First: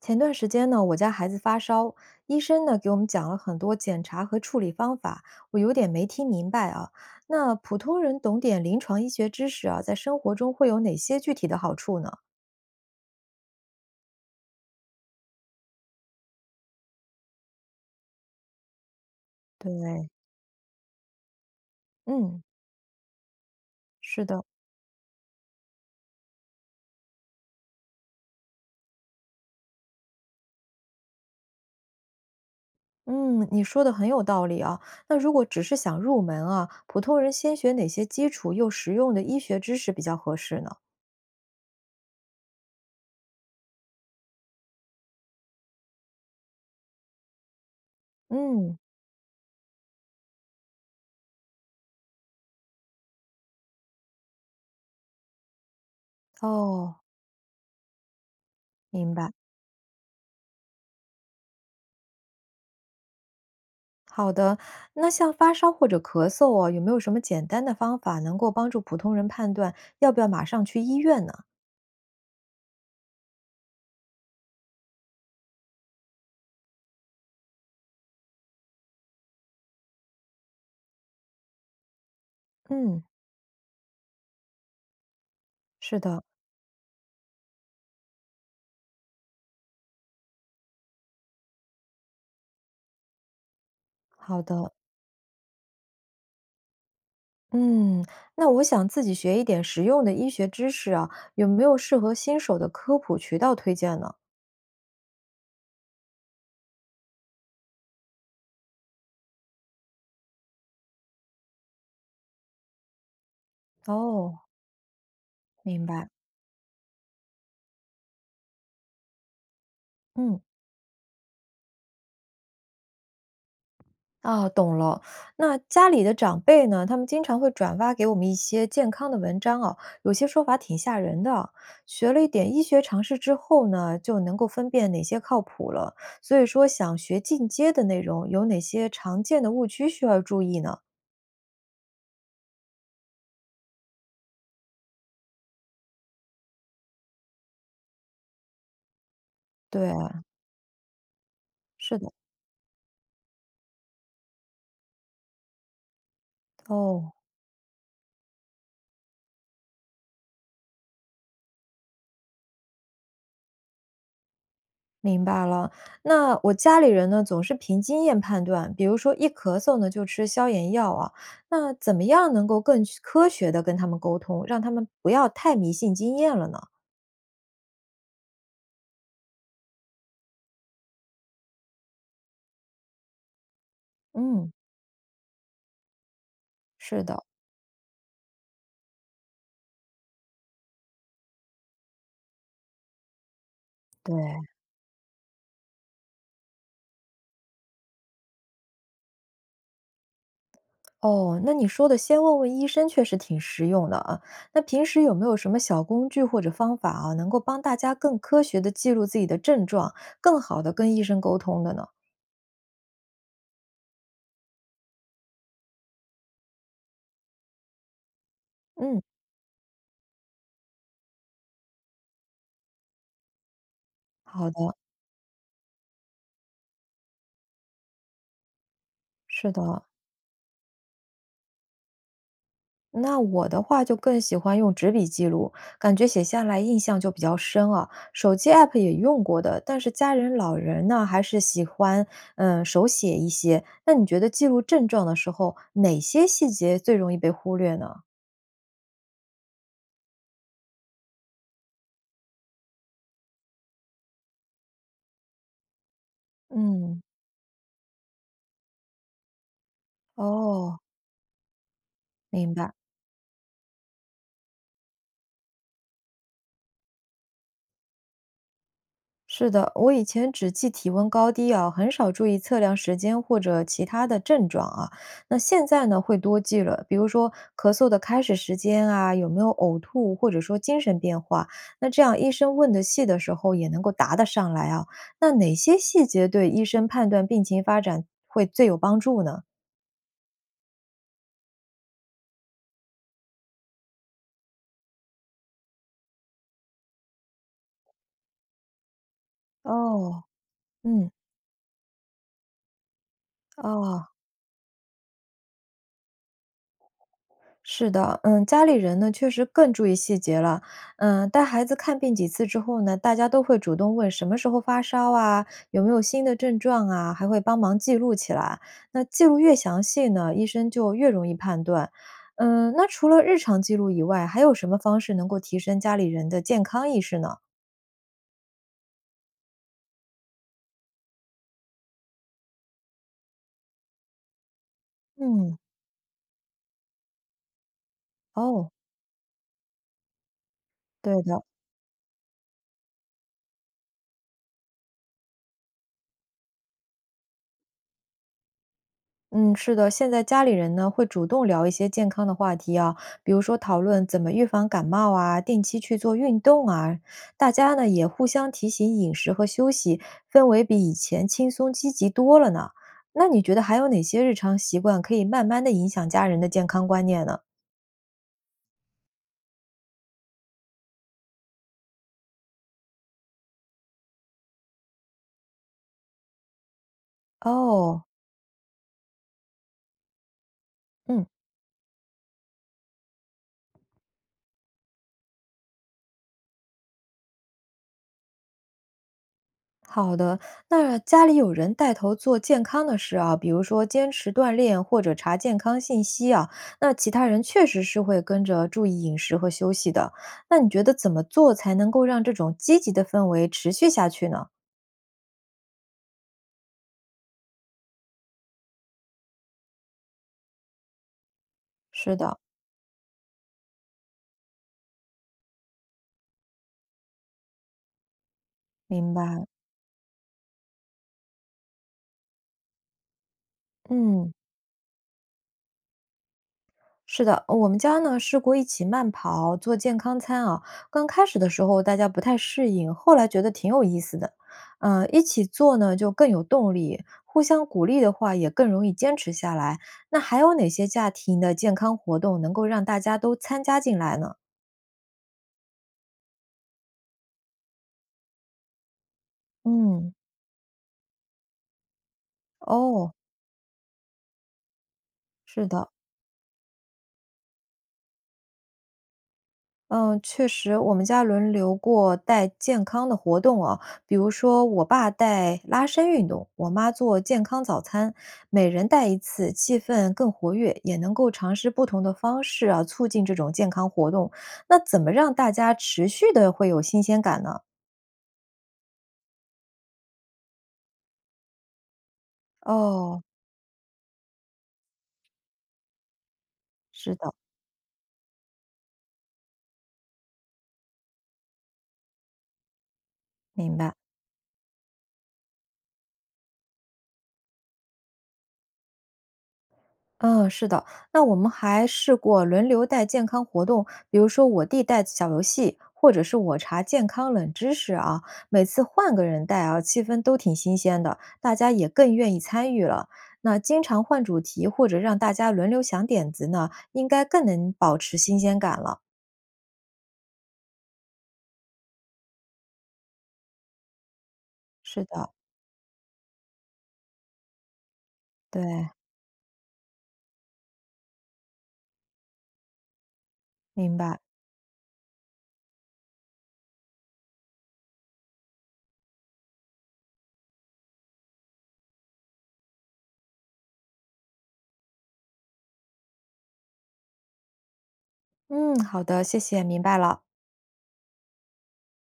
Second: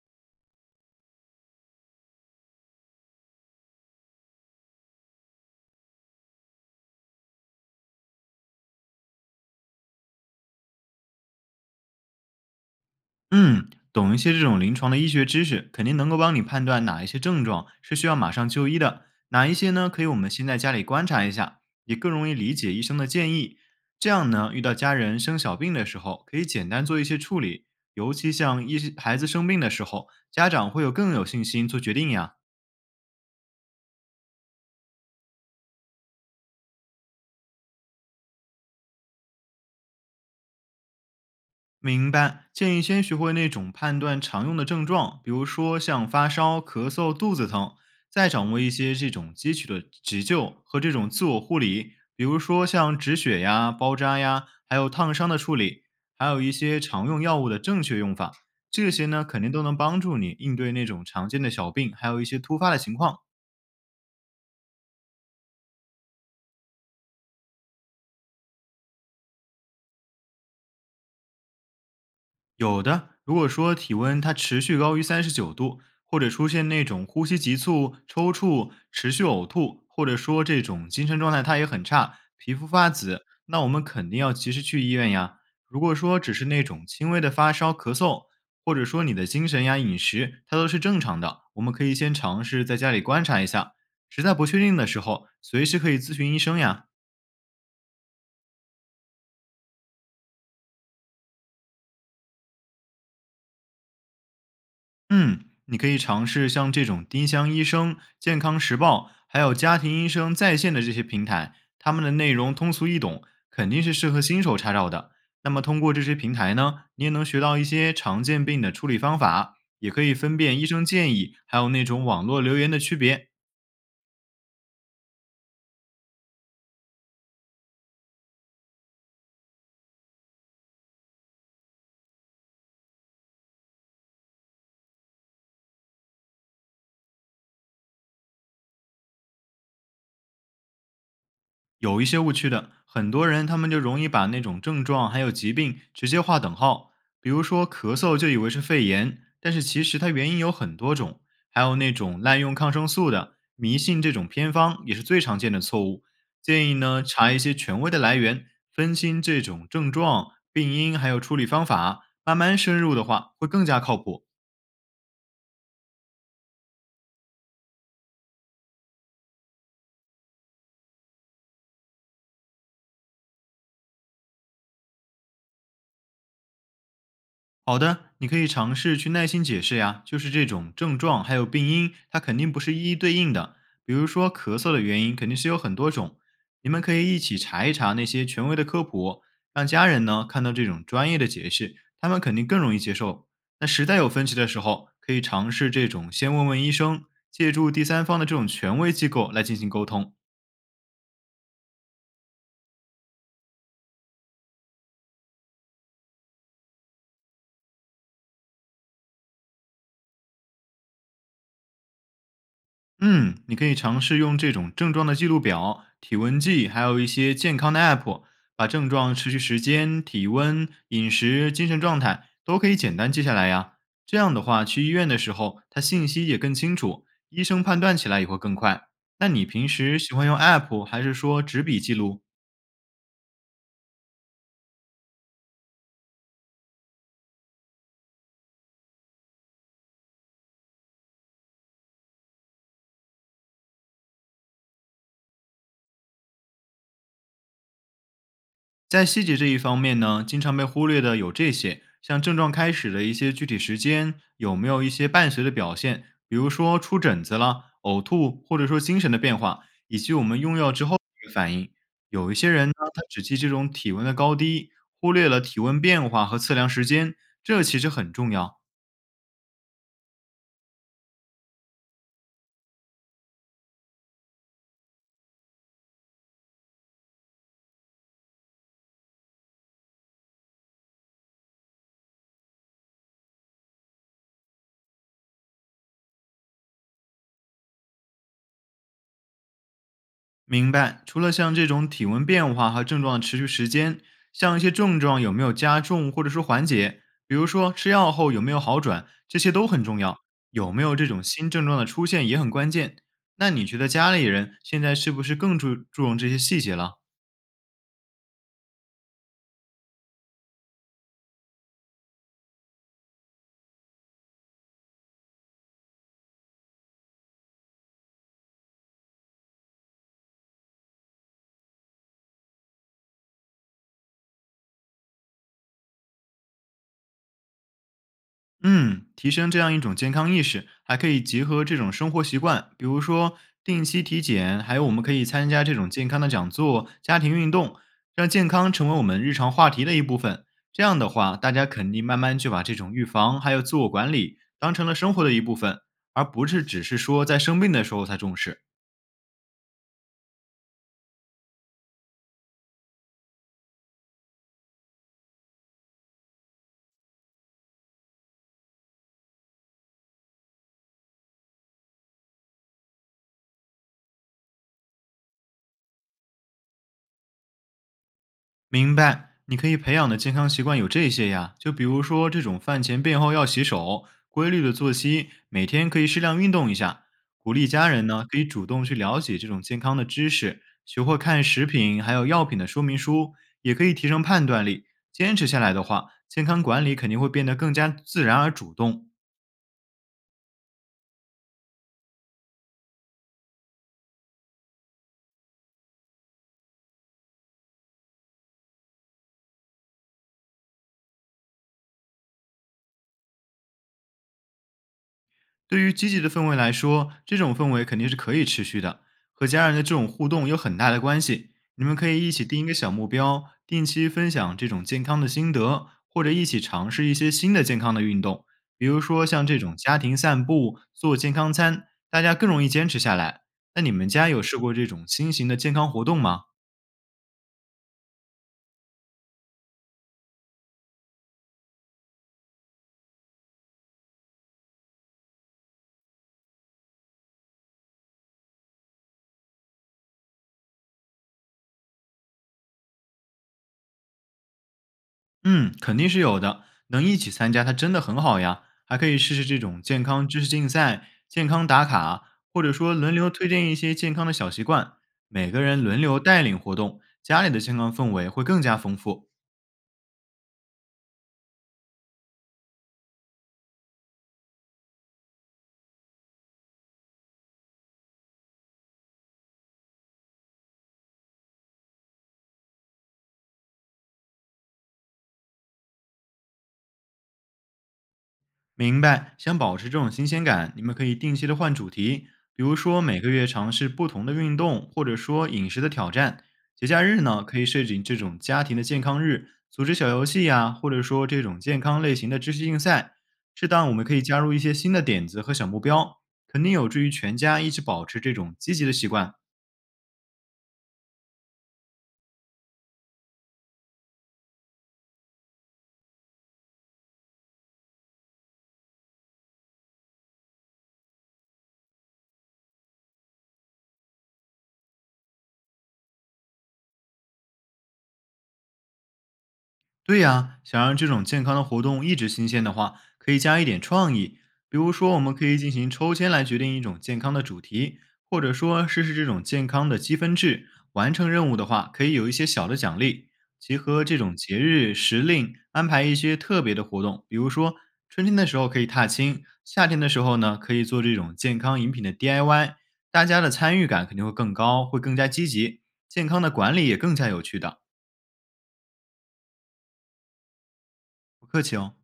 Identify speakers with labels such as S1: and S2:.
S1: 前段时间呢，我家孩子发烧，医生呢给我们讲了很多检查和处理方法，我有点没听明白啊。那普通人懂点临床医学知识啊，在生活中会有哪些具体的好处呢？
S2: 嗯，懂一些这种临床的医学知识，肯定能够帮你判断哪一些症状是需要马上就医的，哪一些呢可以
S1: 对，
S2: 我们先在家里观察一下，也更容易
S1: 嗯，
S2: 理解医生的建议。这
S1: 是
S2: 样
S1: 的，
S2: 呢，遇到家人生小病的时候，可以简单做一些处理，尤其像医孩子生病的时候，家长会有更有信心做决定呀。
S1: 嗯，你说的很有道理啊。那如果只是想入门啊，普通人先学哪些基础又实用的医学知识比较合适呢？
S2: 明白，建议先学会那种判断常用的症状，比如说像发烧、咳嗽、肚子疼，再掌握一
S1: 嗯，
S2: 些这种基础的急救和这种自我护理，比如说像止血呀、包扎呀，还有烫伤的处理，还有一些
S1: 哦，
S2: 常用药物的正确用法，这些
S1: 明
S2: 呢
S1: 白。
S2: 肯定都能帮助你应对那种常见的小病，还有一些突发的情况。
S1: 好的，那像发烧或者咳嗽啊，有没有什么简单的方法能够帮助普通人判断要不要马上去医院呢？
S2: 有的，如果说体温它持续高于39度，或者出现那种呼吸急促、抽搐、持续呕吐，或者说这种精神状态它也很差，皮肤发
S1: 嗯，
S2: 紫，那我们肯定要及时去医院呀。如果
S1: 是
S2: 说
S1: 的，
S2: 只是那种轻微的发烧、咳嗽，或者说你的精神呀、饮食它都是正常的，我们可以先尝试在家里观察一下，实在
S1: 好
S2: 不确
S1: 的，
S2: 定的时候，随时可以咨询医生呀。
S1: 嗯，那我想自己学一点实用的医学知识啊，有没有适合新手的科普渠道推荐呢？
S2: 嗯，你可以尝试像这种丁香医生、健康时报，还有家庭医生在线的这些平台，他们的内容通俗易懂，肯定是适合
S1: 哦，
S2: 新手查找的。那么通
S1: 明
S2: 过这
S1: 白，
S2: 些平台呢，你也能学到一些常见病的处理方法，也可以分
S1: 嗯。
S2: 辨医生建议还有那种网络留言的区别。
S1: 啊，懂了。那家里的长辈呢，他们经常会转发给我们一些健康的文章哦，有些说法挺吓人的啊，学了一点医学常识之后呢，就能够分辨哪些靠谱了。所以说，想学进阶的内容，有哪些常见的误区需要注意呢？
S2: 有一些误区的，很多人他们就容易把那种症状还有疾病直接划等号，比如说咳嗽就以为是肺炎，但是其
S1: 对
S2: 实它
S1: 啊，
S2: 原因有很多种，还有那
S1: 是的，
S2: 种滥用抗生素的、迷信这种偏方也是最常见的错误。建议呢
S1: 哦。
S2: 查一些权威的来源，分清这种症状、病因还有处理方法，慢慢深入的话会更加靠谱。
S1: 明白了，那我家里人呢，总是凭经验判断，比如说一咳嗽呢就吃消炎药啊，那怎么样能够更科学的跟他们沟通，让他们不要太迷信经验了呢？
S2: 好的，你可以尝试去耐心解释呀，就是这种症状还有病因，它肯定不是一一对应的。比如说
S1: 嗯，
S2: 咳嗽的原因肯定是有很多种，你们可
S1: 是
S2: 以一
S1: 的，
S2: 起查一查那些权威的科普，让家人呢看到这种专业的解释，他们肯定更容易接受。那实在有
S1: 对，
S2: 分歧的时候，可以尝试这种先问问医生，借助第三方的这种权威机构来进行沟通。
S1: 哦，那你说的先问问医生确实挺实用的啊。那平时有没有什么小工具或者方法啊，能够帮大家更科学的记录自己的症状，更好的跟医生沟通的呢？
S2: 嗯，你可以尝试用这种症状的记录表、体温计，还有一些健康的 App，把症
S1: 嗯，
S2: 状、持续时间、体温、饮食、精神状态都可以简单记下来呀。这样的
S1: 好
S2: 话，
S1: 的，
S2: 去医院的时候，它信息也更清楚，医生判断起来也会更快。那你
S1: 是
S2: 平
S1: 的。
S2: 时喜欢用 App 还是说纸笔记录？
S1: 那我的话就更喜欢用纸笔记录，感觉写下来印象就比较深啊。手机 app 也用过的，但是家人、老人呢还是喜欢手写一些。那你觉得记录症状的时候，哪些细节最容易被忽略呢？
S2: 在细节这一方面呢，经常被忽略的有这些，像症状开始的一些具体时间，有没有一些伴随的表现，比如说出
S1: 嗯，
S2: 疹子了、呕吐，或者说精神的变化，以及我们用药
S1: 哦，
S2: 之后的反应。有一些
S1: 明
S2: 人
S1: 白。
S2: 呢，他只记这种体温的高低，忽略了体温变化和测量时间，这其实很重要。
S1: 是的，我以前只记体温高低啊，很少注意测量时间或者其他的症状啊。那现在呢，会多记了，比如说咳嗽的开始时间啊，有没有呕吐，或者说精神变化。那这样医生问的细的时候，也能够答得上来啊。那哪些细节对医生判断病情发展会最有帮助呢？
S2: 明白。除了像这种体温变化和症状的持续时间，像一些症状有没有加重或者说缓解，比如说吃药后有没有好转，这些都很重要。
S1: 哦，
S2: 有没有这
S1: 嗯，
S2: 种新症状的出现也很关键。那你觉得家
S1: 哦。
S2: 里人现在是不是更注重这些细节了？
S1: 是的，嗯，家里人呢确实更注意细节了，嗯，带孩子看病几次之后呢，大家都会主动问什么时候发烧啊，有没有新的症状啊，还会帮忙记录起来。那记录越详细呢，医生就越容易判断。嗯，那除了日常记录以外，还有什么方式能够提升家里人的健康意识呢？
S2: 嗯，提升这样一种健康意识，还可以结合这种生活习惯，比如说定期体检，还有我们可以参
S1: 嗯，
S2: 加这种健康的讲座、家庭运动，让健
S1: 哦，
S2: 康成为我们日常话题的一部分。这样的
S1: 对
S2: 话，
S1: 的。
S2: 大家肯定慢慢就把这种预防还有自我管理当成了生活的一部分，而不是只是说在生病的时候才重视。
S1: 嗯，是的，现在家里人呢会主动聊一些健康的话题啊，比如说讨论怎么预防感冒啊，定期去做运动啊，大家呢也互相提醒饮食和休息，氛围比以前轻松积极多了呢。那你觉得还有哪些日常习惯可以慢慢的影响家人的健康观念呢？
S2: 明白，你可以培养的健康习惯有这些呀，就比如说这种饭前便后要洗手，规律的作息，每天可以适量运动一下。鼓励家
S1: 哦，
S2: 人呢，可以主动去了解这种健康的知识，学会
S1: 嗯。
S2: 看食品还有药品的说明书，也可以提升判断力。坚持下来的话，健康管理肯定会变得更加自然而主动。
S1: 好的，那家里有人带头做健康的事啊，比如说坚持锻炼或者查健康信息啊，那其他人确实是会跟着注意饮食和休息的。那你觉得怎么做才能够让这种积极的氛围持续下去呢？
S2: 对于积极的氛围来说，这种氛围肯定是可以持续的，和家人的这种互动有很大的关系。你们可
S1: 是
S2: 以一
S1: 的，
S2: 起定一个小目标，定期分享这种健康的心得，或者一起尝试一些新的健康的运动，比如
S1: 明
S2: 说
S1: 白。
S2: 像这种家庭散步、做健康餐，大家更容易坚持下来。那你们家
S1: 嗯。
S2: 有试过这种新型的健康活动吗？
S1: 是的，我们家呢试过一起慢跑做健康餐啊。刚开始的时候大家不太适应，后来觉得挺有意思的。嗯，一起做呢就更有动力，互相鼓励的话也更容易坚持下来。那还有哪些家庭的健康活动能够让大家都参加进来呢？
S2: 嗯，肯定是有的，能一起参加它真的很好呀，还可以试试这种健
S1: 嗯，
S2: 康知识竞赛、健康打卡，或者说
S1: 哦，
S2: 轮流推荐一些健康的小习惯，每个
S1: 是
S2: 人
S1: 的，
S2: 轮流带领活动，家里的健康氛围会更加丰富。
S1: 嗯，确实，我们家轮流过带健康的活动啊，比如说我爸带拉伸运动，我妈做健康早餐，每人带一次，气氛更活跃，也能够尝试不同的方式啊，促进这种健康活动。那怎么让大家持续的会有新鲜感呢？
S2: 明白，想保持这种新鲜感，你们可以定期的换主题，比如说每
S1: 哦，
S2: 个月尝试不同的运动，或者说饮食的挑战。节假
S1: 是
S2: 日
S1: 的，
S2: 呢，可以设置这种家庭的健康日，组织小游戏呀、或者说这种健康类型的知识竞赛。适
S1: 明
S2: 当我
S1: 白。
S2: 们可以加入一些新的点子和小目标，肯定有助于全家一直保持这种积极的习惯。
S1: 嗯，是的。那我们还试过轮流带健康活动，比如说我弟带小游戏，或者是我查健康冷知识啊。每次换个人带啊，气氛都挺新鲜的，大家也更愿意参与了。那经常换主题或者让大家轮流想点子呢，应该更能保持新鲜感了。
S2: 对呀，想让这种健康的活动一直新鲜的话，可以加一点创意。比如
S1: 是
S2: 说，我
S1: 的，
S2: 们可以进行抽签来决定一种健康的主题，或者说
S1: 对，
S2: 试试这种健康的积分制。完成任务的话，可以有一些小的奖励。结
S1: 明
S2: 合这
S1: 白。
S2: 种节日时令，安排一些特别的活动，比如说春天的时候可以踏青，夏天的时候呢可以做这种健康饮品的 DIY。大家的参与感肯定会更高，会更加积极，健康的管理也更加有趣的。
S1: 嗯，好的，谢谢，明白了。
S2: 不客气哦。